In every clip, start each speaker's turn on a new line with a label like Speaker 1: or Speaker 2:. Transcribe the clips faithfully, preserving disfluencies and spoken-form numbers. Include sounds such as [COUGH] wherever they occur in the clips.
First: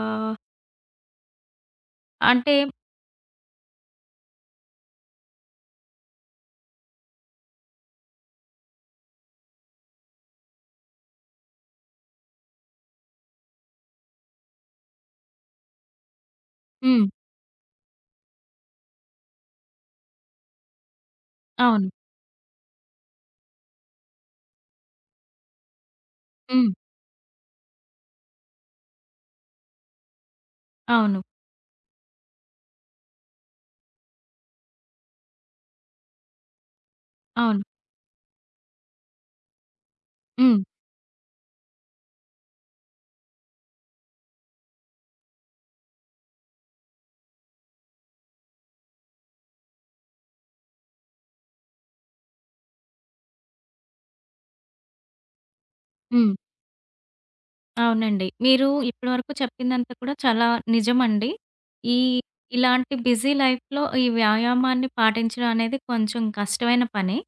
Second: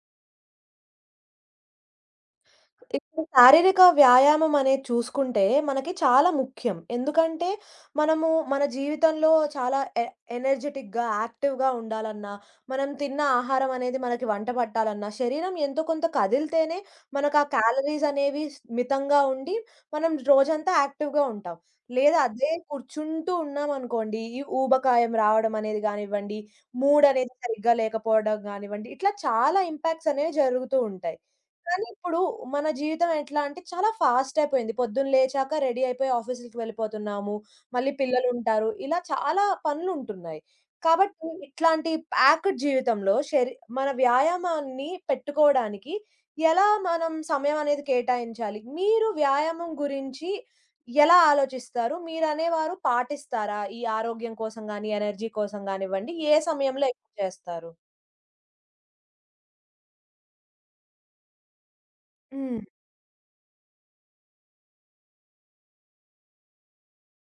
Speaker 1: ఆ! అంటే
Speaker 2: ఇప్పుడు శారీరక వ్యాయామం అనేది చూసుకుంటే మనకి చాలా ముఖ్యం. ఎందుకంటే మనము మన జీవితంలో చాలా ఎ ఎనర్జిటిక్‌గా, యాక్టివ్‌గా ఉండాలన్నా, మనం తిన్న ఆహారం అనేది మనకి వంట పట్టాలన్నా, శరీరం ఎంతో కొంత కదిలితేనే
Speaker 1: హ్మ్.
Speaker 2: మనకు ఆ క్యాలరీస్ అనేవి స్ మితంగా ఉండి, మనం రోజంతా యాక్టివ్‌గా ఉంటాం.
Speaker 1: అవును.
Speaker 2: లేదా అదే కూర్చుంటూ ఉన్నామనుకోండి, ఈ ఊబకాయం రావడం అనేది గానివ్వండి,
Speaker 1: హ్మ్.
Speaker 2: మూడ్ అనేది సరిగ్గా లేకపోవడం గానివ్వండి, ఇట్లా చాలా ఇంపాక్ట్స్ అనేవి జరుగుతూ ఉంటాయి.
Speaker 1: అవును.
Speaker 2: కానీ ఇప్పుడు మన జీవితం ఎట్లా అంటే చాలా ఫాస్ట్ అయిపోయింది. పొద్దున్న లేచాక రెడీ అయిపోయి ఆఫీసులకి వెళ్ళిపోతున్నాము.
Speaker 1: అవును.
Speaker 2: మళ్ళీ పిల్లలుంటారు. ఇలా చాలా పనులుంటున్నాయి.
Speaker 1: హ్మ్.
Speaker 2: కాబట్టి ఇట్లాంటి ప్యాక్డ్ జీవితంలో శరీ మన వ్యాయామాన్ని పెట్టుకోవడానికి ఎలా మనం సమయం అనేది కేటాయించాలి? మీరు వ్యాయామం గురించి ఎలా ఆలోచిస్తారు? మీరనేవారు పాటిస్తారా? ఈ ఆరోగ్యం కోసం గాని, ఎనర్జీ కోసం గానివ్వండి, ఏ
Speaker 1: హ్మ్.
Speaker 2: సమయంలో ఎక్కువ చేస్తారు?
Speaker 1: అవునండి, మీరు ఇప్పటివరకు చెప్పిందంతా కూడా చాలా నిజమండి. ఈ
Speaker 2: హ్మ్.
Speaker 1: ఇలాంటి బిజీ లైఫ్‌లో ఈ వ్యాయామాన్ని పాటించడం అనేది కొంచెం కష్టమైన పనే.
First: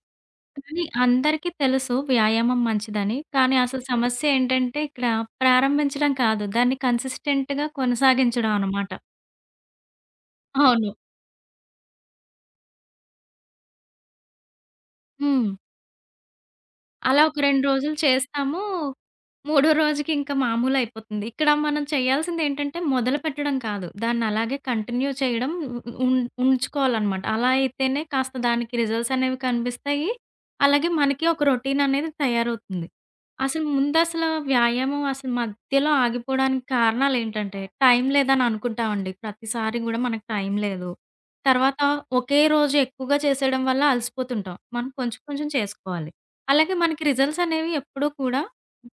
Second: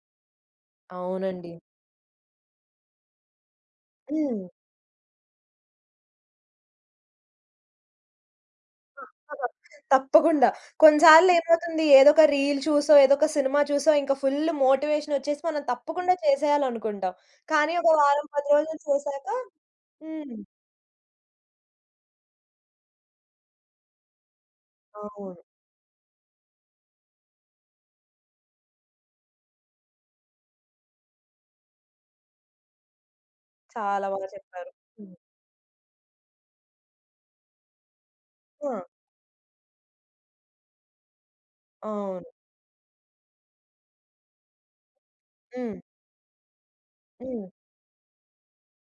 Speaker 1: కానీ అందరికీ
Speaker 2: అవునండి.
Speaker 1: తెలుసు వ్యాయామం మంచిదని. కానీ అసలు సమస్య
Speaker 2: హ్మ్.
Speaker 1: ఏంటంటే ఇక్కడ ప్రారంభించడం కాదు, దాన్ని కన్సిస్టెంట్‌గా కొనసాగించడం అన్నమాట.
Speaker 2: తప్పకుండా.
Speaker 1: అవును.
Speaker 2: కొన్నిసార్లు ఏమవుతుంది ఏదో ఒక రీల్ చూసో, ఏదో ఒక సినిమా చూసో ఇంకా ఫుల్ మోటివేషన్ వచ్చేసి
Speaker 1: హ్మ్.
Speaker 2: మనం తప్పకుండా చేసేయాలనుకుంటాం.
Speaker 1: అలా ఒక రెండు
Speaker 2: కానీ ఒక
Speaker 1: రోజులు
Speaker 2: వారం, పది
Speaker 1: చేస్తాము.
Speaker 2: రోజులు చేశాక
Speaker 1: మూడో రోజుకి ఇంకా
Speaker 2: హ్మ్.
Speaker 1: మామూలయిపోతుంది. ఇక్కడ మనం చేయాల్సిందేంటంటే మొదలుపెట్టడం కాదు, దాన్నలాగే కంటిన్యూ
Speaker 2: అవును.
Speaker 1: చేయడం ఉ- ఉం ఉంచుకోవాలనమాట. అలా అయితేనే కాస్త దానికి రిజల్ట్స్ అనేవి కనిపిస్తాయి. అలాగే మనకి ఒక రొటీన్ అనేది తయారవుతుంది. అసలు
Speaker 2: చాలా
Speaker 1: ముందసల
Speaker 2: బాగా చెప్పారు.
Speaker 1: వ్యాయామం
Speaker 2: హ్మ్.
Speaker 1: అసలు మధ్యలో ఆగిపోవడానికి కారణాలేంటంటే టైం లేదని
Speaker 2: ఆ!
Speaker 1: అనుకుంటామండి. ప్రతిసారి గూడా మనకు టైం లేదు. తర్వాత
Speaker 2: అవును.
Speaker 1: ఒకే రోజు ఎక్కువగా చేసేయడం వల్ల అలసిపోతుంటాం. మనం కొంచెం కొంచెం
Speaker 2: హ్మ్.
Speaker 1: చేసుకోవాలి. అలాగే మనకి రిజల్ట్స్
Speaker 2: హ్మ్.
Speaker 1: అనేవి ఎప్పుడూ కూడా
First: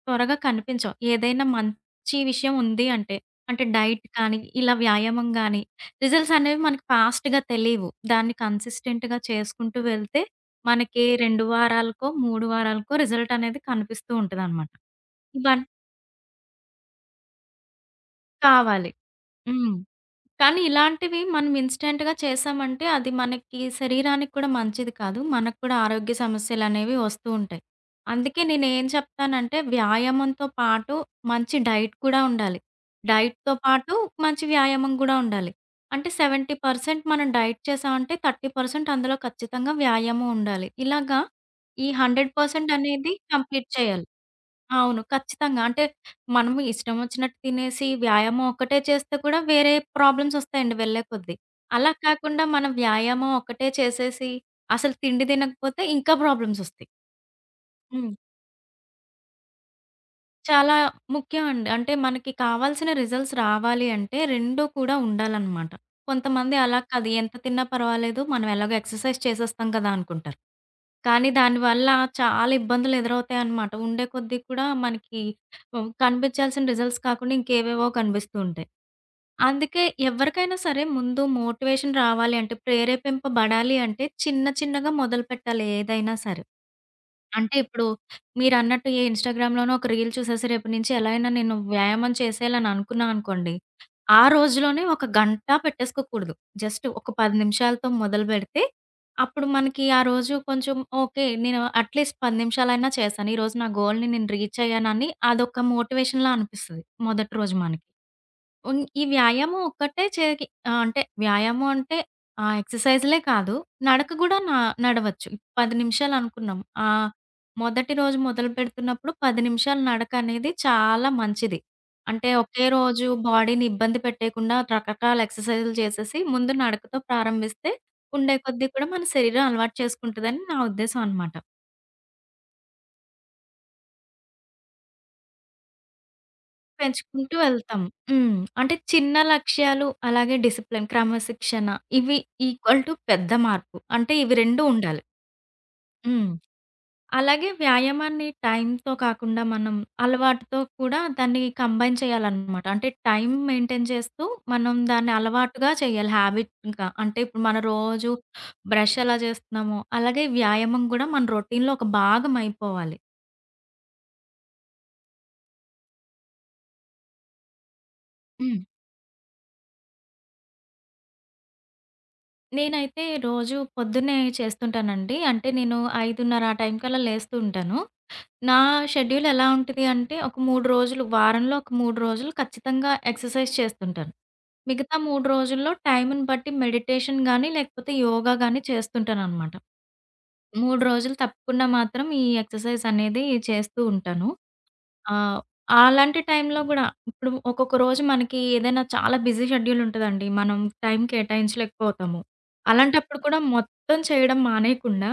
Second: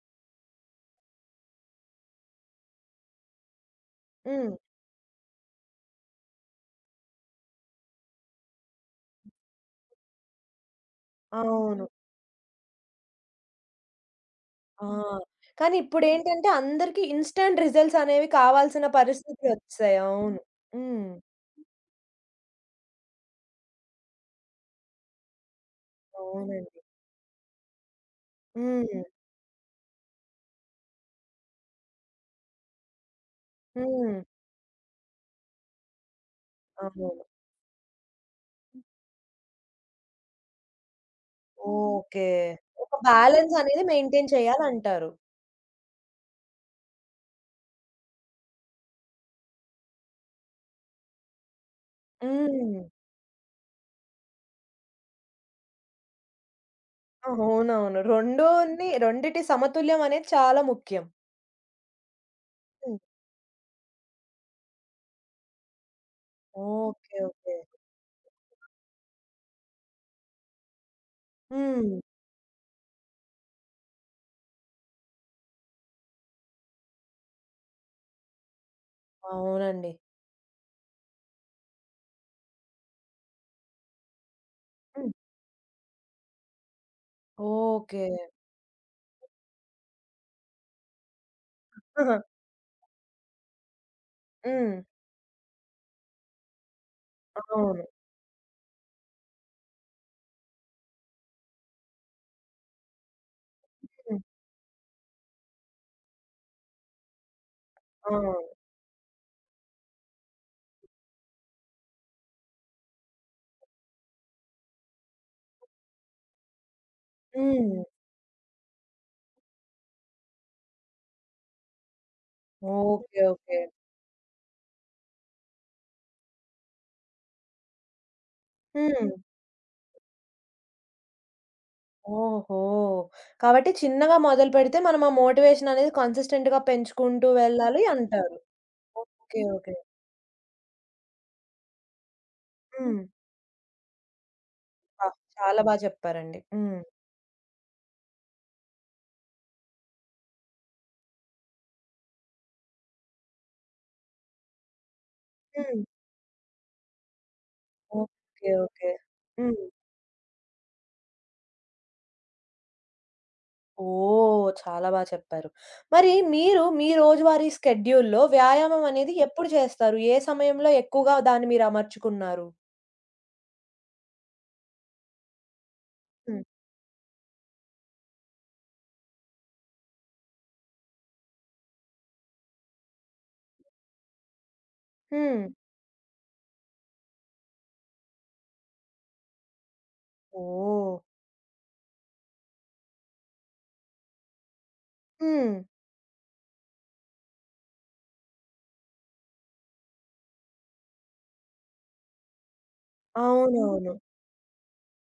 Speaker 1: త్వరగా కనిపించవు. ఏదైనా మంచి విషయం ఉంది అంటే, అంటే డైట్ కానీ,
Speaker 2: హ్మ్.
Speaker 1: ఇలా వ్యాయామం గానీ, రిజల్ట్స్ అనేవి మనకి ఫాస్ట్‌గా తెలీవు. దాన్ని కన్సిస్టెంట్‌గా చేసుకుంటూ వెళ్తే, మనకి రెండు
Speaker 2: అవును.
Speaker 1: వారాలకో, మూడు వారాలకో రిజల్ట్ అనేది కనిపిస్తూ ఉంటదనమాట.
Speaker 2: ఆ!
Speaker 1: ఇవన్నీ
Speaker 2: కానీ ఇప్పుడేంటంటే అందరికి ఇన్‌స్టాంట్ రిజల్ట్స్ అనేవి కావాల్సిన
Speaker 1: కావాలి. హ్మ్.
Speaker 2: పరిస్థితులొచ్చేసాయి. అవును.
Speaker 1: కానీ
Speaker 2: హ్మ్.
Speaker 1: ఇలాంటివి మనం ఇన్‌స్టంట్‌గా చేశామంటే, అది మనకి శరీరానికి కూడా మంచిది కాదు. మనకు కూడా ఆరోగ్య
Speaker 2: అవునండి.
Speaker 1: సమస్యలనేవి వస్తూ ఉంటాయి. అందుకే నేనేం
Speaker 2: హ్మ్.
Speaker 1: చెప్తానంటే, వ్యాయామంతో పాటు మంచి డైట్ కూడా ఉండాలి. డైట్‌తో పాటు
Speaker 2: హ్మ్.
Speaker 1: మంచి వ్యాయామం కూడా ఉండాలి. అంటే డెబ్బై శాతం
Speaker 2: అవును.
Speaker 1: మనం డైట్ చేశామంటే, ముప్పై శాతం అందులో ఖచ్చితంగా వ్యాయామం ఉండాలి. ఇలాగా ఈ
Speaker 2: ఓకే.
Speaker 1: వంద శాతం
Speaker 2: ఒక
Speaker 1: అనేది
Speaker 2: బ్యాలెన్స్
Speaker 1: కంప్లీట్
Speaker 2: అనేది
Speaker 1: చేయాలి.
Speaker 2: మెయింటైన్
Speaker 1: అవును,
Speaker 2: చేయాలంటారు.
Speaker 1: ఖచ్చితంగా. అంటే మనము ఇష్టం వచ్చినట్టు తినేసి వ్యాయామం ఒక్కటే చేస్తే కూడా వేరే ప్రాబ్లమ్స్ ఒస్తాయండి వెళ్ళే కొద్దీ. అలా కాకుండా మనం
Speaker 2: హ్మ్.
Speaker 1: వ్యాయామం ఒక్కటే చేసేసి అసలు తిండి తినకపోతే ఇంకా ప్రాబ్లమ్స్ ఒస్తాయి.
Speaker 2: అవునవును.
Speaker 1: హ్మ్.
Speaker 2: రెండు రెండిటి సమతుల్యం అనేది చాలా
Speaker 1: చాలా
Speaker 2: ముఖ్యం.
Speaker 1: ముఖ్యం అండి. అంటే మనకి కావాల్సిన
Speaker 2: హ్మ్.
Speaker 1: రిజల్ట్స్ రావాలి అంటే రెండూ కూడా ఉండాలనమాట. కొంతమంది అలా కాదు,
Speaker 2: ఓకే.
Speaker 1: ఎంత
Speaker 2: ఓకే.
Speaker 1: తిన్నా పర్వాలేదు మనం ఎలాగో ఎక్సర్‌సైజ్ చేసేస్తాం కదా అనుకుంటారు. కానీ దానివల్ల
Speaker 2: హ్మ్.
Speaker 1: చాలా ఇబ్బందులు ఎదురవుతాయన్నమాట. ఉండే కొద్దీ కూడా మనకి హ్మ్, కనిపించాల్సిన రిజల్ట్స్ కాకుండా ఇంకేవేవో కనిపిస్తూ ఉంటాయి. అందుకే
Speaker 2: అవునండి.
Speaker 1: ఎవరికైనా సరే ముందు మోటివేషన్ రావాలి అంటే, ప్రేరేపింపబడాలి అంటే చిన్న చిన్నగా
Speaker 2: హ్మ్.
Speaker 1: మొదలుపెట్టాలి ఏదైనా సరే. అంటే ఇప్పుడు
Speaker 2: ఓకే.
Speaker 1: మీరన్నట్టు ఈ ఇన్‌స్టాగ్రామ్‌లోనో ఒక రీల్ చూసేసి రేపటి నుంచి ఎలా అయినా నేను వ్యాయామం
Speaker 2: ఆహా!
Speaker 1: చేసేయాలని అనుకున్నా అనుకోండి. ఆ
Speaker 2: హ్మ్.
Speaker 1: రోజులోనే ఒక గంట పెట్టేసుకోకూడదు. జస్ట్ ఒక పది
Speaker 2: అవును.
Speaker 1: నిమిషాలతో మొదలుపెడితే అప్పుడు మనకి ఆ రోజు కొంచెం ఓకే, నేను అట్‌లీస్ట్ పది నిమిషాలైనా చేశాను, ఈరోజు నా గోల్‌ని
Speaker 2: హ్మ్.
Speaker 1: నేను రీచ్ అయ్యానని అదొక మోటివేషన్‌లా అనిపిస్తది మొదటి రోజు మనకి.
Speaker 2: ఆ!
Speaker 1: ఉన్ ఈ వ్యాయామం ఒక్కటే చేకి ఆహ్, అంటే వ్యాయామం అంటే ఆ ఎక్సర్‌సైజులే కాదు. నడక గూడా నా నడవచ్చు. పది నిమిషాలనుకున్నాం. ఆహ్,
Speaker 2: హ్మ్.
Speaker 1: మొదటి రోజు మొదలుపెడుతున్నప్పుడు పది నిమిషాలు నడకనేది చాలా మంచిది. అంటే ఒకే రోజు
Speaker 2: ఓకే. ఓకే.
Speaker 1: బాడీని ఇబ్బంది పెట్టేయకుండా రకరకాల ఎక్సర్‌సైజులు చేసేసి ముందు నడకతో ప్రారంభిస్తే ఉండే కొద్దీ కూడా మన
Speaker 2: హ్మ్.
Speaker 1: శరీరం అలవాటు చేసుకుంటదని నా ఉద్దేశం అనమాట.
Speaker 2: ఓహో! కాబట్టి చిన్నగా మొదలుపెడితే మనం ఆ మోటివేషన్ అనేది కన్సిస్టెంట్‌గా పెంచుకుంటూ
Speaker 1: పెంచుకుంటూ వెళ్తాం.
Speaker 2: వెళ్ళాలి అంటారు.
Speaker 1: హ్మ్. అంటే చిన్న
Speaker 2: ఓకే. ఓకే.
Speaker 1: లక్ష్యాలు, అలాగే డిసిప్లిన్, క్రమశిక్షణ ఇవి ఈక్వల్ టు
Speaker 2: హ్మ్.
Speaker 1: పెద్ద మార్పు. అంటే ఇవి రెండూ ఉండాలి.
Speaker 2: అబ్బా! చాలా బా
Speaker 1: హ్మ్.
Speaker 2: చెప్పారండి. హ్మ్.
Speaker 1: అలాగే వ్యాయామాన్ని టైమ్‌తో కాకుండా మనం అలవాటుతో కూడా దాన్ని కంబైన్ చేయాలనమాట. అంటే టైమ్ మెయింటైన్ చేస్తూ మనం దాన్ని అలవాటుగా
Speaker 2: హ్మ్.
Speaker 1: చేయాలి హ్యాబిట్‌గా. అంటే ఇప్పుడు మన రోజు
Speaker 2: ఓకే. ఓకే.
Speaker 1: బ్రష్ ఎలా
Speaker 2: హ్మ్.
Speaker 1: చేస్తున్నామో అలాగే వ్యాయామం కూడా మన రొటీన్‌లో ఒక భాగం అయిపోవాలి.
Speaker 2: ఓహ్! చాలా బా చెప్పారు. మరి మీరు మీ రోజువారీ స్కెడ్యూల్‌లో
Speaker 1: హ్మ్.
Speaker 2: వ్యాయామం అనేది ఎప్పుడు చేస్తారు? ఏ సమయంలో ఎక్కువగా దాన్ని మీరు అమర్చుకున్నారు?
Speaker 1: నేనైతే రోజు పొద్దున్నే చేస్తుంటానండి. అంటే నేను
Speaker 2: హ్మ్.
Speaker 1: ఐదున్నర ఆ టైం కల్లా లేస్తూ ఉంటాను. నా షెడ్యూల్ ఎలా ఉంటది అంటే ఒక మూడు రోజులు వారంలో, ఒక మూడు రోజులు ఖచ్చితంగా ఎక్సర్‌సైజ్ చేస్తుంటాను. మిగతా మూడు
Speaker 2: హ్మ్.
Speaker 1: రోజుల్లో టైంని బట్టి మెడిటేషన్ గాని, లేకపోతే యోగా గాని చేస్తుంటాననమాట. మూడు
Speaker 2: ఓహ్!
Speaker 1: రోజులు తప్పకుండా మాత్రం ఈ ఎక్సర్‌సైజ్ అనేది చేస్తూ ఉంటాను. ఆ!
Speaker 2: హ్మ్.
Speaker 1: అలాంటి టైంలో గూడా ఇప్పుడు ఒక్కొక్క రోజు మనకి ఏదైనా చాలా బిజీ షెడ్యూల్ ఉంటదండి. మనం టైం కేటాయించలేకపోతాము. అలాంటప్పుడు కూడా
Speaker 2: అవునవును.
Speaker 1: మొత్తం చేయడం మానేయకుండా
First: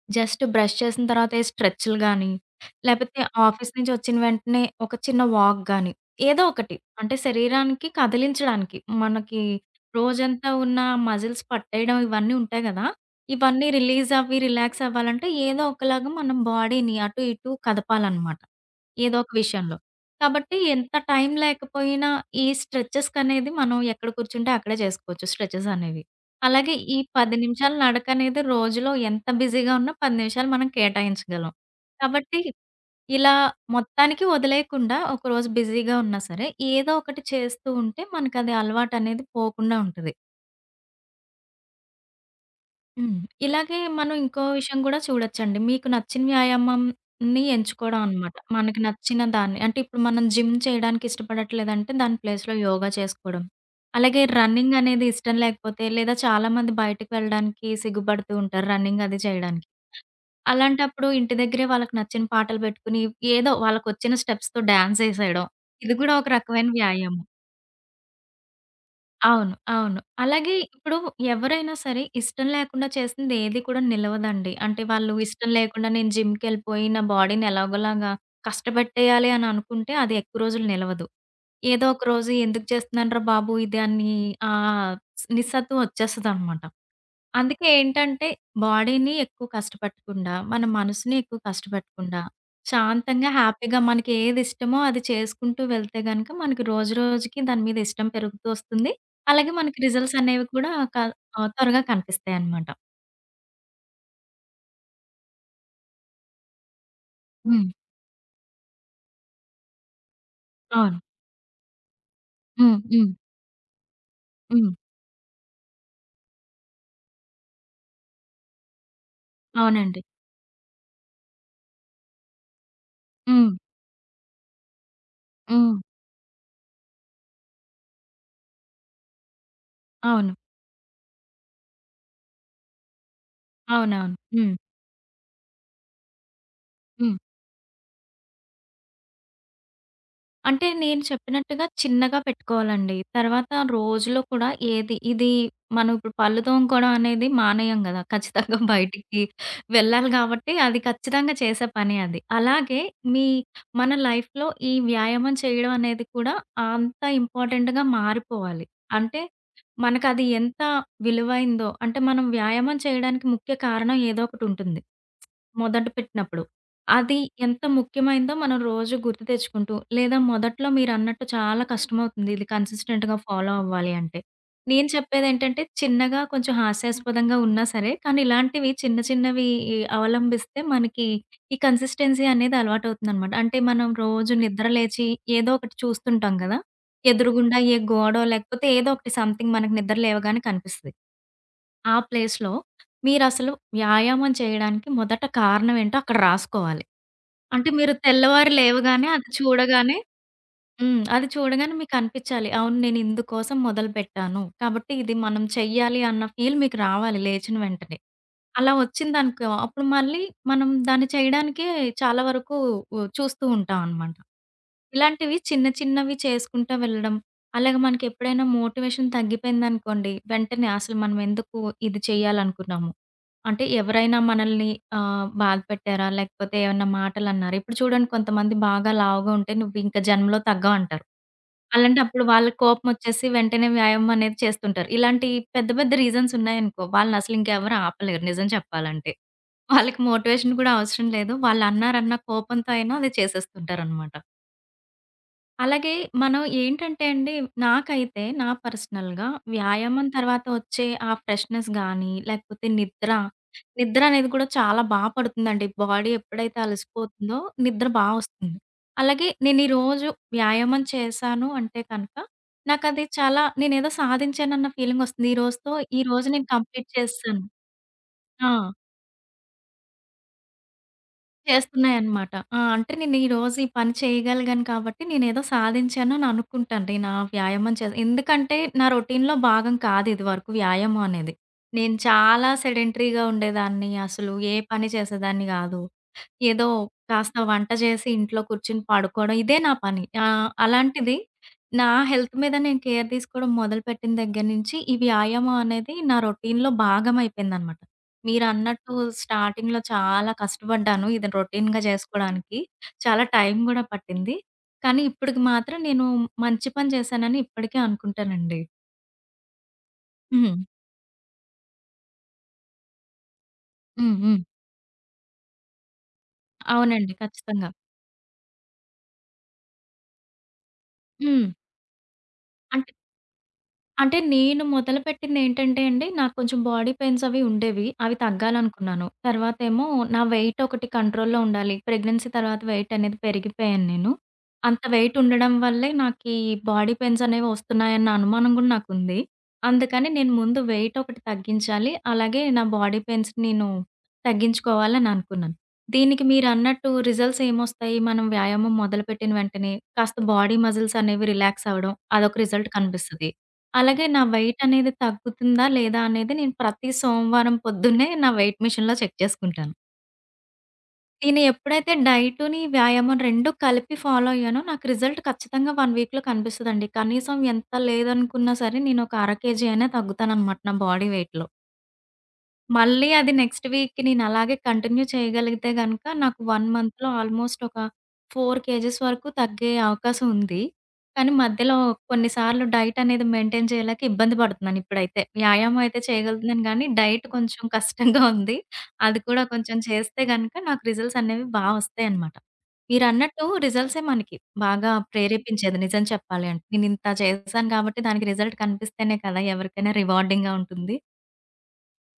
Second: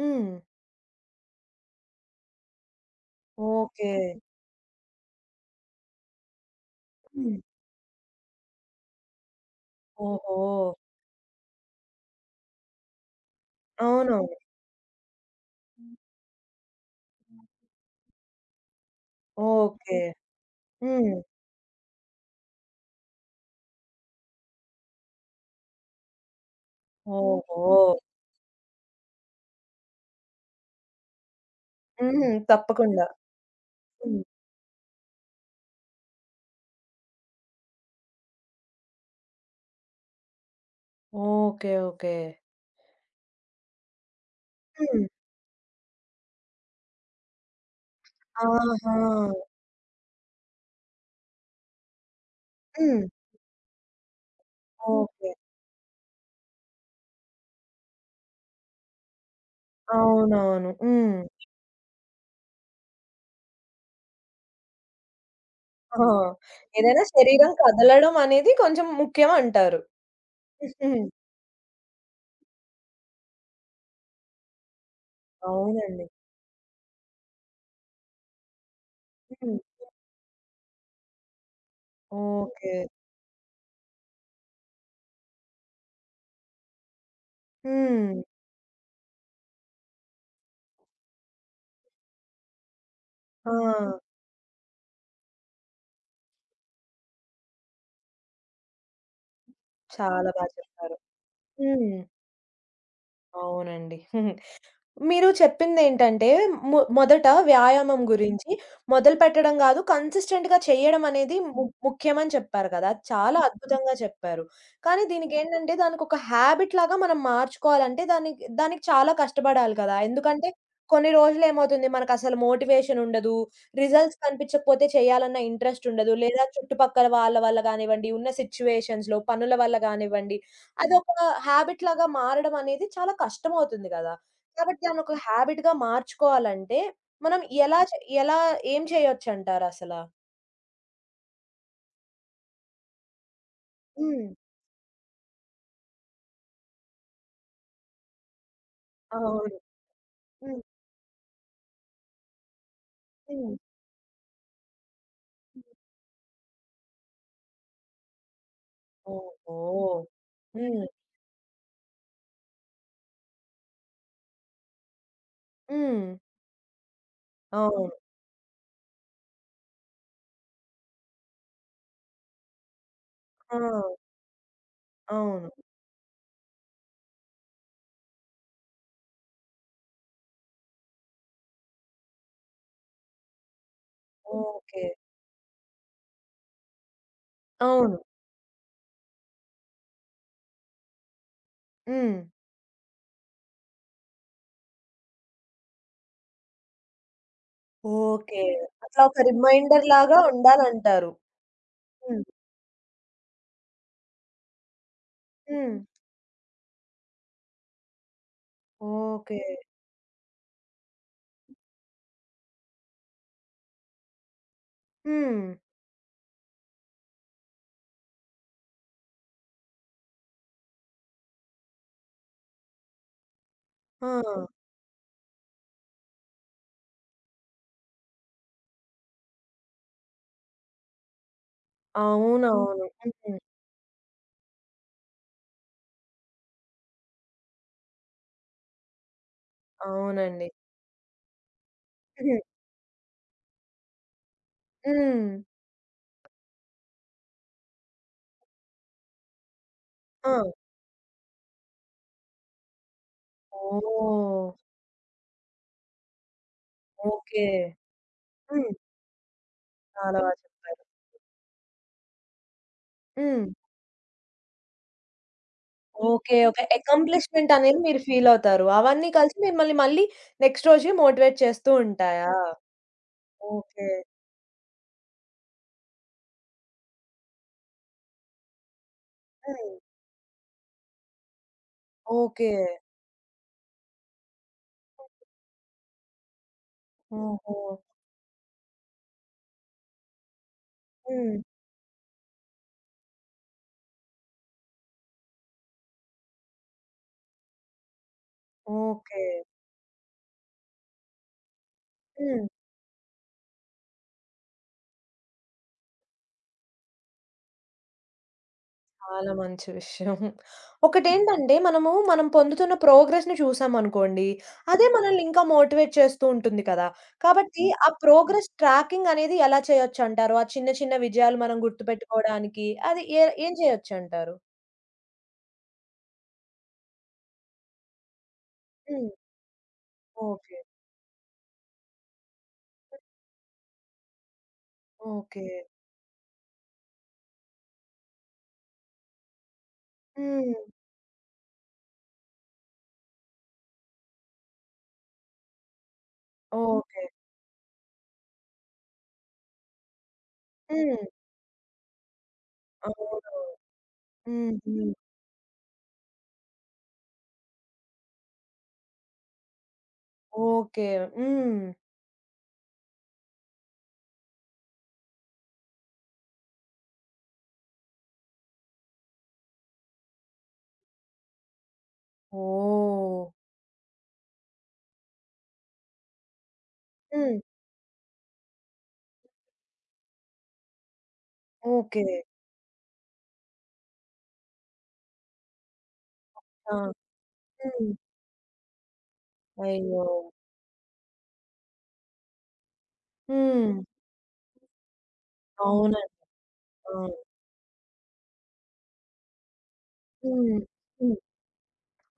Speaker 2: హ్మ్.
Speaker 1: జస్ట్ బ్రష్ చేసిన తర్వాత ఏ స్ట్రెచ్‌లు గాని, లేపోతే ఆఫీస్ నుంచి
Speaker 2: ఓకే.
Speaker 1: వచ్చిన వెంటనే ఒక చిన్న వాక్ గాని, ఏదో ఒకటి. అంటే
Speaker 2: హ్మ్.
Speaker 1: శరీరానికి కదిలించడానికి. మనకి
Speaker 2: ఓహో!
Speaker 1: రోజంతా ఉన్న మజిల్స్ పట్టేయడం ఇవన్నీ ఉంటాయి గదా! ఇవన్నీ రిలీజ్
Speaker 2: అవునవును.
Speaker 1: అవ్వి, రిలాక్స్ అవ్వాలంటే ఏదో ఒకలాగా మనం బాడీని అటు ఇటు కదపాలనమాట. ఏదో ఒక విషయంలో.
Speaker 2: ఓకే.
Speaker 1: కాబట్టి ఎంత
Speaker 2: హ్మ్.
Speaker 1: టైం లేకపోయినా ఈ స్ట్రెచెస్‌కనేది మనం ఎక్కడ కూర్చుంటే అక్కడే చేసుకోవచ్చు స్ట్రెచెస్ అనేవి. అలాగే ఈ పది
Speaker 2: ఓహో!
Speaker 1: నిమిషాల నడకనేది రోజులో ఎంత బిజీగా ఉన్నా పది నిమిషాలు మనం కేటాయించగలం.
Speaker 2: హుహు.
Speaker 1: కాబట్టి
Speaker 2: తప్పకుండా.
Speaker 1: ఇలా
Speaker 2: హ్మ్.
Speaker 1: మొత్తానికి వదిలేయకుండా ఒకరోజు బిజీగా ఉన్నా సరే ఏదో ఒకటి చేస్తూ ఉంటే మనకది అలవాటనేది పోకుండా ఉంటది.
Speaker 2: ఓకే. ఓకే.
Speaker 1: హ్మ్. ఇలాగే మనం ఇంకో విషయం గూడా
Speaker 2: హ్మ్.
Speaker 1: చూడొచ్చండి. మీకు నచ్చిన వ్యాయామంని ఎంచుకోవడం అనమాట. మనకి
Speaker 2: ఆహా!
Speaker 1: నచ్చిన దాన్ని. అంటే ఇప్పుడు మనం జిమ్ చేయడానికి ఇష్టపడట్లేదంటే దాని ప్లేస్‌లో యోగా
Speaker 2: హ్మ్.
Speaker 1: చేసుకోవడం. అలాగే రన్నింగ్ అనేది
Speaker 2: ఓకే.
Speaker 1: ఇష్టం లేకపోతే, లేదా చాలామంది బయటకి వెళ్ళడానికి సిగ్గుపడుతూ ఉంటారు రన్నింగ్ అది చేయడానికి.
Speaker 2: అవునవును.
Speaker 1: అలాంటప్పుడు
Speaker 2: హ్మ్.
Speaker 1: ఇంటి దగ్గరే వాళ్ళకి నచ్చిన పాటలు పెట్టుకొని ఏదో వాళ్ళకొచ్చిన స్టెప్స్‌తో డాన్స్ ఏసేయడం. ఇది
Speaker 2: ఆ!
Speaker 1: గూడా ఒక రకమైన
Speaker 2: ఏదైనా
Speaker 1: వ్యాయామం.
Speaker 2: శరీరం కదలడం అనేది కొంచెం
Speaker 1: అవును,
Speaker 2: ముఖ్యమంటారు.
Speaker 1: అవును. అలాగే ఇప్పుడు ఎవరైనా సరే ఇష్టం లేకుండా చేసింది ఏది కూడా నిలవదండి. అంటే వాళ్ళు ఇష్టం లేకుండా
Speaker 2: అవునండి.
Speaker 1: నేను జిమ్‌కెళ్ళిపోయి నా బాడీని ఎలాగోలాగా కష్టపెట్టేయాలి అని
Speaker 2: హ్మ్.
Speaker 1: అనుకుంటే అది ఎక్కువ రోజులు నిలవదు. ఏదో ఒక రోజు ఎందుకు
Speaker 2: ఓకే.
Speaker 1: చేస్తున్నానురా బాబు ఇది అని ఆహ్, నిస్సత్తువ వచ్చేస్తదనమాట. అందుకే
Speaker 2: హ్మ్.
Speaker 1: ఏంటంటే బాడీని ఎక్కువ కష్టపెట్టకుండా, మన మనసుని ఎక్కువ కష్టపెట్టకుండా, శాంతంగా,
Speaker 2: ఆ!
Speaker 1: హ్యాపీగా మనకి ఏది ఇష్టమో అది చేసుకుంటూ వెళ్తే గనక మనకి రోజు రోజుకి దాని మీద ఇష్టం పెరుగుతూ వస్తుంది. అలాగే మనకి రిజల్ట్స్
Speaker 2: చాలా బా
Speaker 1: అనేవి కూడా
Speaker 2: చెప్పారు.
Speaker 1: క ఆహ్, త్వరగా
Speaker 2: హ్మ్.
Speaker 1: కనిపిస్తాయనమాట.
Speaker 2: అవునండి. మీరు చెప్పిందేంటంటే, మొ మొదట
Speaker 1: హ్మ్.
Speaker 2: వ్యాయామం గురించి మొదలుపెట్టడం గాదు, కన్సిస్టెంట్‌గా
Speaker 1: అవును.
Speaker 2: చేయడం అనేది ము ముఖ్యమని చెప్పారు
Speaker 1: హ్మ్.
Speaker 2: కదా! అది
Speaker 1: హ్మ్.
Speaker 2: చాలా అద్భుతంగా చెప్పారు.
Speaker 1: హ్మ్.
Speaker 2: కానీ దీనికేంటంటే, దానికొక హ్యాబిట్ లాగా మనం మార్చుకోవాలంటే దానికి దానికి చాలా కష్టపడాలి కదా!
Speaker 1: అవునండి.
Speaker 2: ఎందుకంటే, కొన్ని రోజులేమవుతుంది మనకసలు మోటివేషన్ ఉండదు.
Speaker 1: హ్మ్.
Speaker 2: రిజల్ట్స్ కనిపించకపోతే చేయాలన్న
Speaker 1: హ్మ్.
Speaker 2: ఇంట్రెస్ట్ ఉండదు. లేదా చుట్టుపక్కల వాళ్ళ వల్ల గానివ్వండి, ఉన్న సిట్యుయేషన్స్‌లో పనుల వల్ల
Speaker 1: అవును.
Speaker 2: గానివ్వండి, అదొక హ్యాబిట్ లాగా మారడం అనేది చాలా కష్టమవుతుంది గదా!
Speaker 1: అవునవును. హ్మ్.
Speaker 2: కాబట్టి దాన్నొక హ్యాబిట్‌గా మార్చుకోవాలంటే,
Speaker 1: హ్మ్.
Speaker 2: మనం ఎలా చే ఎలా ఏం చేయొచ్చంటారసలా?
Speaker 1: అంటే నేను చెప్పినట్టుగా చిన్నగా పెట్టుకోవాలండి. తర్వాత రోజులో
Speaker 2: హ్మ్.
Speaker 1: కూడా ఏది ఇది మనం ఇప్పుడు పళ్ళు తోముకోవడం అనేది మానేయం గదా! ఖచ్చితంగా [LAUGHS] బయటికి
Speaker 2: అవును.
Speaker 1: వెళ్ళాలి గాబట్టి
Speaker 2: హ్మ్.
Speaker 1: అది ఖచ్చితంగా చేసే పనే అది. అలాగే మీ
Speaker 2: హ్మ్.
Speaker 1: మన లైఫ్‌లో ఈ వ్యాయామం చేయడం అనేది కూడా అంత ఇంపార్టెంట్‌గా మారిపోవాలి. అంటే
Speaker 2: ఓహో!
Speaker 1: మనకది ఎంత
Speaker 2: హ్మ్.
Speaker 1: విలువైందో, అంటే మనం వ్యాయామం చేయడానికి ముఖ్య కారణం ఏదో ఒకటుంటుంది మొదట
Speaker 2: హ్మ్.
Speaker 1: పెట్టినప్పుడు. అది ఎంత
Speaker 2: అవును.
Speaker 1: ముఖ్యమైందో మనం రోజు గుర్తు తెచ్చుకుంటూ, లేదా మొదట్లో మీరన్నట్టు చాలా కష్టమవుతుంది ఇది కన్సిస్టెంట్‌గా ఫాలో
Speaker 2: ఆ!
Speaker 1: అవ్వాలి అంటే. నేను
Speaker 2: అవును.
Speaker 1: చెప్పేదేంటంటే చిన్నగా కొంచెం హాస్యాస్పదంగా ఉన్నా సరే, కానీ ఇలాంటివి చిన్న చిన్నవి ఈ అవలంబిస్తే మనకి ఈ కన్సిస్టెన్సీ అనేది అలవాటవుతుందనమాట. అంటే మనం రోజు నిద్ర
Speaker 2: ఓకే.
Speaker 1: లేచి ఏదో ఒకటి చూస్తుంటాం గదా! ఎదురుగుండా ఏ
Speaker 2: అవును.
Speaker 1: గోడో లేకపోతే ఏదో ఒకటి సంథింగ్ మనకు నిద్ర లేవగానే కనిపిస్తది. ఆ
Speaker 2: హ్మ్.
Speaker 1: ప్లేస్‌లో మీరసలు వ్యాయామం చేయడానికి మొదట కారణం ఏంటో అక్కడ రాసుకోవాలి. అంటే మీరు
Speaker 2: ఓకే.
Speaker 1: తెల్లవారి
Speaker 2: అట్లా
Speaker 1: లేవగానే
Speaker 2: ఒక
Speaker 1: అది చూడగానే
Speaker 2: రిమైండర్‌లాగా
Speaker 1: హ్మ్.
Speaker 2: ఉండాలంటారు.
Speaker 1: అది చూడగానే
Speaker 2: హ్మ్.
Speaker 1: మీకనిపిచ్చాలి అవును నేను ఇందుకోసం మొదలుపెట్టాను. కాబట్టి ఇది మనం
Speaker 2: హ్మ్.
Speaker 1: చెయ్యాలి అన్న ఫీల్ మీకు రావాలి లేచిన వెంటనే. అలా
Speaker 2: ఓకే.
Speaker 1: వచ్చిందనుకో అప్పుడు మళ్ళీ మనం దాన్ని చేయడానికే చాలా వరకు ఉ చూస్తూ ఉంటామనమాట. ఇలాంటివి
Speaker 2: హ్మ్.
Speaker 1: చిన్న చిన్నవి చేసుకుంటా వెళ్ళడం. అలాగే మనకెప్పుడైనా మోటివేషన్ తగ్గిపోయిందనుకోండి, వెంటనే అసలు మనమెందుకు ఇది చేయాలనుకున్నాము? అంటే
Speaker 2: ఆ!
Speaker 1: ఎవరైనా మనల్ని ఆహ్, బాధ పెట్టారా? లేకపోతే ఏమన్నా మాటలన్నారా? ఇప్పుడు చూడండి కొంతమంది బాగా లావుగా ఉంటే నువ్వింక జన్మలో తగ్గవంటారు. అలాంటి అప్పుడు వాళ్ళకి
Speaker 2: అవునవును.
Speaker 1: కోపమొచ్చేసి
Speaker 2: హ్మ్.
Speaker 1: వెంటనే వ్యాయామం అనేది చేస్తుంటారు. ఇలాంటి పెద్ద పెద్ద రీజన్స్ ఉన్నాయనుకో, వాళ్ళనసలు ఇంకెవరు ఆపలేరు నిజం చెప్పాలంటే. వాళ్ళకి
Speaker 2: అవునండి.
Speaker 1: మోటివేషన్ కూడా అవసరం లేదు. వాళ్ళన్నారన్న కోపంతో అయినా అది చేసేస్తుంటారనమాట.
Speaker 2: హ్మ్.
Speaker 1: అలాగే మనం ఏంటంటే అండి నాకైతే నా పర్సనల్‌గా వ్యాయామం తర్వాత
Speaker 2: ఆ!
Speaker 1: వచ్చే ఆ ఫ్రెష్‌నెస్ గానీ, లేకపోతే నిద్ర, నిద్ర అనేది కూడా
Speaker 2: ఓహ్!
Speaker 1: చాలా బా పడుతుందండి. బాడీ ఎప్పుడైతే అలసిపోతుందో
Speaker 2: ఓకే.
Speaker 1: నిద్ర బా వస్తుంది.
Speaker 2: హ్మ్.
Speaker 1: అలాగే నేను ఈరోజు
Speaker 2: చాలా బా చెప్పారు.
Speaker 1: వ్యాయామం చేశాను అంటే కనుక నాకది చాలా
Speaker 2: హ్మ్.
Speaker 1: నేనేదో సాధించానన్న ఫీలింగొస్తుంది. ఈ రోజుతో ఈ రోజు
Speaker 2: ఓకే.
Speaker 1: నేను
Speaker 2: ఓకే.
Speaker 1: కంప్లీట్ చేసేసాను.
Speaker 2: అకంప్లిష్‌మెంట్ అనేది మీరు ఫీల్
Speaker 1: ఆ!
Speaker 2: అవుతారు. అవన్నీ కలిసి మిమ్మల్ని మళ్ళీ నెక్స్ట్ రోజుకి మోటివేట్ చేస్తూ ఉంటాయా?
Speaker 1: చేస్తున్నాయన్నమాట. ఆ! అంటే నేను ఈరోజు ఈ
Speaker 2: ఓకే.
Speaker 1: పని చేయగలిగాను కాబట్టి నేనేదో సాధించాను అని అనుకుంటాను. నేను ఆ వ్యాయామం చేసి ఎందుకంటే నా రొటీన్‌లో
Speaker 2: హ్మ్.
Speaker 1: భాగం కాదు ఇదివరకు వ్యాయామం అనేది. నేను
Speaker 2: ఓకే.
Speaker 1: చాలా సెడెంటరీగా ఉండేదాన్ని. అసలు ఏ పని చేసేదాన్ని గాదు. ఏదో కాస్త
Speaker 2: ఓహో!
Speaker 1: వంట చేసి ఇంట్లో కూర్చొని పడుకోవడం ఇదే నా పని. ఆహ్, అలాంటిది
Speaker 2: హ్మ్.
Speaker 1: నా హెల్త్ మీద నేను కేర్ తీసుకోవడం మొదలుపెట్టిన దగ్గర నుంచి ఈ వ్యాయామం అనేది నా రొటీన్‌లో భాగమైపోయిందనమాట. మీరన్నట్టు
Speaker 2: ఓకే.
Speaker 1: స్టార్టింగ్‌లో చాలా కష్టపడ్డాను ఇది రొటీన్‌గా
Speaker 2: హ్మ్.
Speaker 1: చేసుకోవడానికి. చాలా టైం గూడా పట్టింది. కానీ ఇప్పటికి మాత్రం నేను మంచి పని చేశానని ఇప్పటికే అనుకుంటానండి.
Speaker 2: చాలా మంచి విషయం.
Speaker 1: హ్మ్.
Speaker 2: ఒకటేంటంటే మనము మనం పొందుతున్న ప్రోగ్రెస్‌ని
Speaker 1: హ్మ్.
Speaker 2: చూసామనుకోండి,
Speaker 1: హ్మ్.
Speaker 2: అదే మనల్ని ఇంకా మోటివేట్ చేస్తూ ఉంటుంది కదా!
Speaker 1: అవునండి,
Speaker 2: కాబట్టి
Speaker 1: ఖచ్చితంగా.
Speaker 2: ఆ ప్రోగ్రెస్ ట్రాకింగ్ అనేది ఎలా చేయొచ్చంటారు? ఆ చిన్న చిన్న విజయాలు
Speaker 1: హ్మ్.
Speaker 2: మనం గుర్తుపెట్టుకోవడానికి
Speaker 1: అంటే
Speaker 2: అది ఏ ఏం
Speaker 1: అంటే
Speaker 2: చేయొచ్చంటారు?
Speaker 1: నేను మొదలుపెట్టిందేంటంటే అండి, నాకు కొంచెం బాడీ పెయిన్స్ అవి ఉండేవి. అవి తగ్గాలనుకున్నాను.
Speaker 2: హ్మ్.
Speaker 1: తర్వాతేమో నా
Speaker 2: ఓకే.
Speaker 1: వెయిట్ ఒకటి కంట్రోల్‌లో ఉండాలి. ప్రెగ్నెన్సీ తర్వాత వెయిట్ అనేది పెరిగిపోయాను నేను. అంత వెయిట్
Speaker 2: ఓకే.
Speaker 1: ఉండడం వల్లే నాకీ బాడీ పెయిన్స్ అనేవి వస్తున్నాయన్న అనుమానం గూడా నాకుంది. అందుకని నేను
Speaker 2: హ్మ్.
Speaker 1: ముందు వెయిట్ ఒకటి తగ్గించాలి, అలాగే నా బాడీ పెయిన్స్ నేను తగ్గించుకోవాలని అనుకున్నాను. దీనికి మీరన్నట్టు
Speaker 2: ఓకే.
Speaker 1: రిజల్ట్స్ ఏమొస్తాయి? మనం వ్యాయామం మొదలుపెట్టిన వెంటనే కాస్త బాడీ మజిల్స్
Speaker 2: హ్మ్.
Speaker 1: అనేవి రిలాక్స్ అవ్వడం అదొక రిజల్ట్ కనిపిస్తది.
Speaker 2: అవునవును.
Speaker 1: అలాగే నా
Speaker 2: హ్మ్.
Speaker 1: వెయిటనేది
Speaker 2: హ్మ్.
Speaker 1: తగ్గుతుందా, లేదా? అనేది నేను ప్రతి సోమవారం పొద్దున్నే నా వెయిట్ మిషన్‌లో చెక్ చేసుకుంటాను.
Speaker 2: ఓకే.
Speaker 1: నేను
Speaker 2: హ్మ్.
Speaker 1: ఎప్పుడైతే డైటుని, వ్యాయామం రెండూ కలిపి ఫాలో అయ్యానో నాకు రిజల్ట్ ఖచ్చితంగా ఒక వీక్‌లో కనిపిస్తదండి. కనీసం ఎంత లేదనుకున్నా సరే నేనొక అర కేజీ అయినా తగ్గుతాననమాట నా బాడీ వెయిట్‌లో. మళ్ళీ
Speaker 2: ఓహ్!
Speaker 1: అది నెక్స్ట్ వీక్‌కి నేనలాగే కంటిన్యూ చేయగలిగితే గనక, నాకు ఒక మంత్‌లో
Speaker 2: హ్మ్.
Speaker 1: ఆల్‌మోస్ట్ ఒక నాలుగు కేజీస్ వరకు తగ్గే అవకాశం ఉంది. కానీ మధ్యలో
Speaker 2: ఓకే.
Speaker 1: కొన్నిసార్లు డైట్ అనేది మెయింటైన్ చేయలేక ఇబ్బంది పడుతున్నాను ఇప్పుడైతే. వ్యాయామం అయితే చేయగలుగుతున్నాను
Speaker 2: ఆ!
Speaker 1: గానీ, డైట్ కొంచెం [LAUGHS]
Speaker 2: హ్మ్.
Speaker 1: కష్టంగా ఉంది. అది కూడా కొంచెం
Speaker 2: అయ్యో!
Speaker 1: చేస్తే గనక నాకు రిజల్ట్స్ అనేవి బా వస్తాయన్నమాట. మీరన్నట్టు
Speaker 2: హ్మ్.
Speaker 1: రిజల్ట్సే మనకి బాగా ప్రేరేపించేది నిజం
Speaker 2: అవునండి.
Speaker 1: చెప్పాలి అంటే. నేనింత
Speaker 2: అవును.
Speaker 1: చేశాను కాబట్టి దానికి రిజల్ట్ కనిపిస్తేనే కదా ఎవరికైనా
Speaker 2: హ్మ్.
Speaker 1: రివార్డింగ్‌గా ఉంటుంది.
Speaker 2: హ్మ్.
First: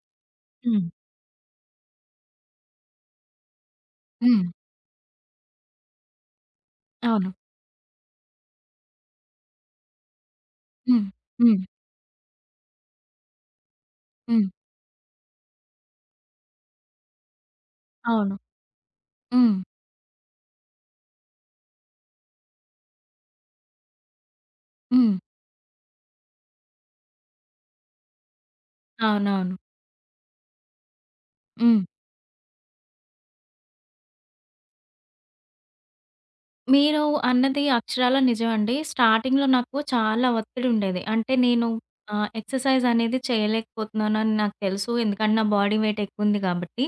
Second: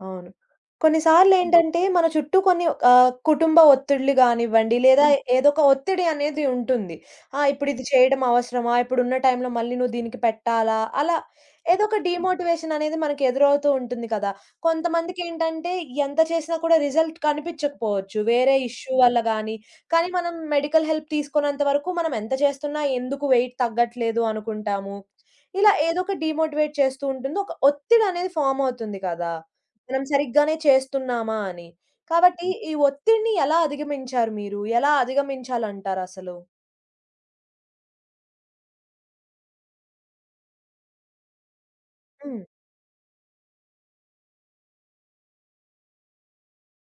Speaker 2: అవును.
Speaker 1: హ్మ్.
Speaker 2: కొన్నిసార్లేంటంటే మన చుట్టూ కొన్ని ఆహ్, కుటుంబ ఒత్తిడులు
Speaker 1: హ్మ్.
Speaker 2: గానివ్వండి, లేదా హ్మ్. ఏదో ఒక ఒత్తిడి అనేది ఉంటుంది.
Speaker 1: అవును.
Speaker 2: ఆ! ఇప్పుడిది చేయడం అవసరమా? ఇప్పుడున్న టైంలో మళ్ళీ నువ్వు దీనికి పెట్టాలా?
Speaker 1: హ్మ్.
Speaker 2: అలా
Speaker 1: హ్మ్.
Speaker 2: ఏదో ఒక డీమోటివేషన్ అనేది మనకి ఎదురవుతూ ఉంటుంది కదా!
Speaker 1: హ్మ్.
Speaker 2: కొంతమందికేంటంటే ఎంత చేసినా కూడా రిజల్ట్ కనిపించకపోవచ్చు.
Speaker 1: అవును.
Speaker 2: వేరే ఇష్యూ వల్ల
Speaker 1: హ్మ్.
Speaker 2: గానీ, కానీ మనం మెడికల్ హెల్ప్ తీసుకున్నంత వరకు మనం ఎంత చేస్తున్నా ఎందుకు వెయిట్ తగ్గట్లేదు అనుకుంటాము.
Speaker 1: హ్మ్.
Speaker 2: ఇలా ఏదో ఒక డీమోటివేట్ చేస్తూ ఉంటుంది. ఒక ఒత్తిడనేది ఫార్మ్ అవుతుంది కదా!
Speaker 1: అవునవును.
Speaker 2: మనం సరిగ్గానే చేస్తున్నామా అని.
Speaker 1: హ్మ్.
Speaker 2: కాబట్టి హ్మ్. ఈ ఒత్తిడిని ఎలా అధిగమించారు మీరు? ఎలా అధిగమించాలంటారసలు?
Speaker 1: మీరు అన్నది అక్షరాల నిజమండి. స్టార్టింగ్‌లో నాకు చాలా ఒత్తిడుండేది. అంటే నేను ఆహ్,
Speaker 2: హ్మ్.
Speaker 1: ఎక్సర్సైజ్ అనేది చేయలేకపోతున్నానని నాకు తెలుసు, ఎందుకంటే నా బాడీ వెయిట్ ఎక్కువుంది కాబట్టి.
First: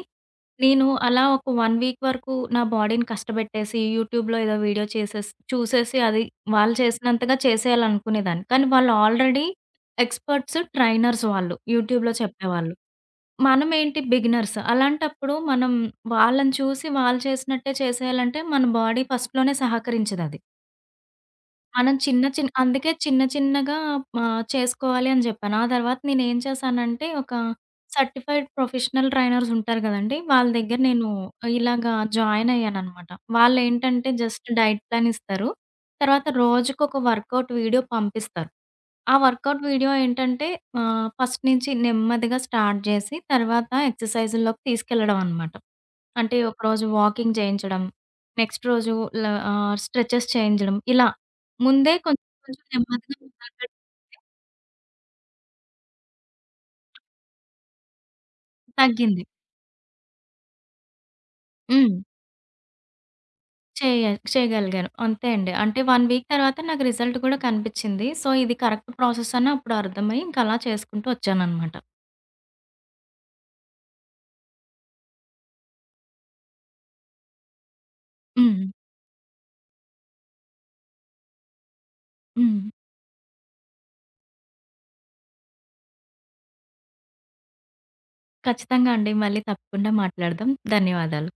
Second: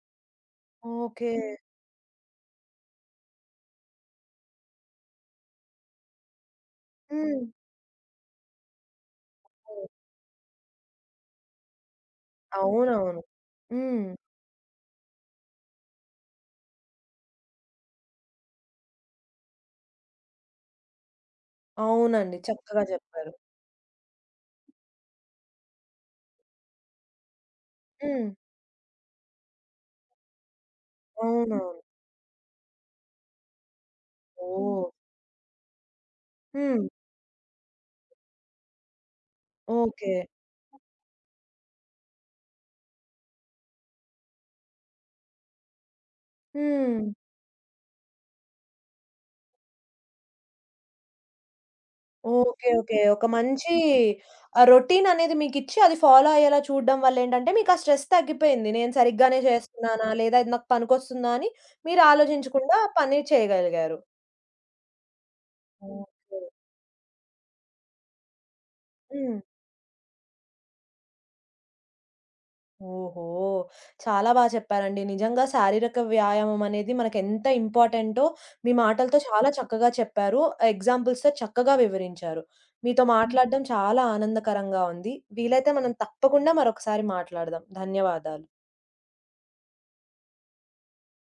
Speaker 1: నేను అలా
Speaker 2: ఓకే.
Speaker 1: ఒక 1 వీక్ వరకు నా బాడీని కష్టపెట్టేసి యూట్యూబ్‌లో ఏదో వీడియో చేసేసి చూసేసి అది వాళ్ళు చేసినంతగా
Speaker 2: హ్మ్.
Speaker 1: చేసేయాలనుకునేదాన్ని. కానీ వాళ్ళు ఆల్రెడీ
Speaker 2: హ్మ్.
Speaker 1: ఎక్స్‌పర్ట్స్, ట్రైనర్స్ వాళ్ళు యూట్యూబ్‌లో చెప్పేవాళ్ళు.
Speaker 2: అవునవును.
Speaker 1: మనమేంటి
Speaker 2: హ్మ్.
Speaker 1: బిగినర్స్. అలాంటప్పుడు మనం వాళ్ళని చూసి వాళ్ళు చేసినట్టే చేసేయాలంటే మన బాడీ ఫస్ట్‌లోనే సహకరించదది. మనం చిన్న
Speaker 2: అవునండి.
Speaker 1: చిన్న
Speaker 2: చక్కగా
Speaker 1: అందుకే చిన్న
Speaker 2: చెప్పారు.
Speaker 1: చిన్నగా ఆహ్, చేసుకోవాలి అని జెప్పాను. ఆ తర్వాత నేనేం చేశానంటే ఒక
Speaker 2: హ్మ్.
Speaker 1: సర్టిఫైడ్ ప్రొఫెషనల్ ట్రైనర్స్ ఉంటారు గదండీ! వాళ్ళ దగ్గర నేను
Speaker 2: అవునవును. హ్మ్.
Speaker 1: ఇలాగా జాయిన్ అయ్యాననమాట. వాళ్ళేంటంటే జస్ట్ డైట్
Speaker 2: ఓహ్!
Speaker 1: ప్లాన్ ఇస్తారు. తర్వాత
Speaker 2: హ్మ్.
Speaker 1: రోజుకొక వర్కౌట్ వీడియో పంపిస్తారు. ఆ వర్కౌట్ వీడియో
Speaker 2: ఓకే.
Speaker 1: ఏంటంటే ఆహ్, ఫస్ట్ నుంచి నెమ్మదిగా స్టార్ట్ జేసి, తర్వాత ఎక్సర్‌సైజుల్లోకి తీసుకెళ్లడం అనమాట. అంటే ఒకరోజు
Speaker 2: హ్మ్.
Speaker 1: వాకింగ్ చేయించడం, నెక్స్ట్ రోజు ల ఆహ్, స్ట్రెచెస్ చేయించడం ఇలా. ముందే కొంచెం కొంచెం
Speaker 2: ఓకే. ఓకే.
Speaker 1: నెమ్మదిగా
Speaker 2: ఒక మంచి
Speaker 1: మొదలుపెట్
Speaker 2: ఆహ్, రొటీన్ అనేది మీకిచ్చి అది ఫాలో అయ్యేలా చూడడం వల్లేంటంటే, మీకు ఆ స్ట్రెస్ తగ్గిపోయింది. నేను
Speaker 1: తగ్గింది.
Speaker 2: సరిగ్గానే చేస్తున్నానా? లేదా ఇది నాకు పనికొస్తుందా? అని
Speaker 1: హ్మ్.
Speaker 2: మీరు ఆలోచించకుండా పని చేయగలిగారు.
Speaker 1: చేయ చేయగలిగాను. అంతే అండి. అంటే ఒక వీక్
Speaker 2: ఓకే.
Speaker 1: తర్వాత నాకు రిజల్ట్ కూడా కనిపిచ్చింది. సో, ఇది కరెక్ట్ ప్రాసెస్
Speaker 2: హ్మ్.
Speaker 1: అని అప్పుడు అర్థమై ఇంక అలా చేసుకుంటూ వచ్చాననమాట.
Speaker 2: ఓహో! చాలా బా చెప్పారండి. నిజంగా శారీరక వ్యాయామం అనేది మనకెంత ఇంపార్టెంటో
Speaker 1: హ్మ్.
Speaker 2: మీ మాటలతో చాలా చక్కగా చెప్పారు. ఎగ్జాంపుల్స్‌తో చక్కగా వివరించారు.
Speaker 1: హ్మ్.
Speaker 2: మీతో మాట్లాడడం చాలా ఆనందకరంగా ఉంది. వీలైతే మనం తప్పకుండా మరొకసారి మాట్లాడదాం. ధన్యవాదాలు.
Speaker 1: ఖచ్చితంగా అండి. మళ్ళీ తప్పకుండా మాట్లాడదాం. ధన్యవాదాలు.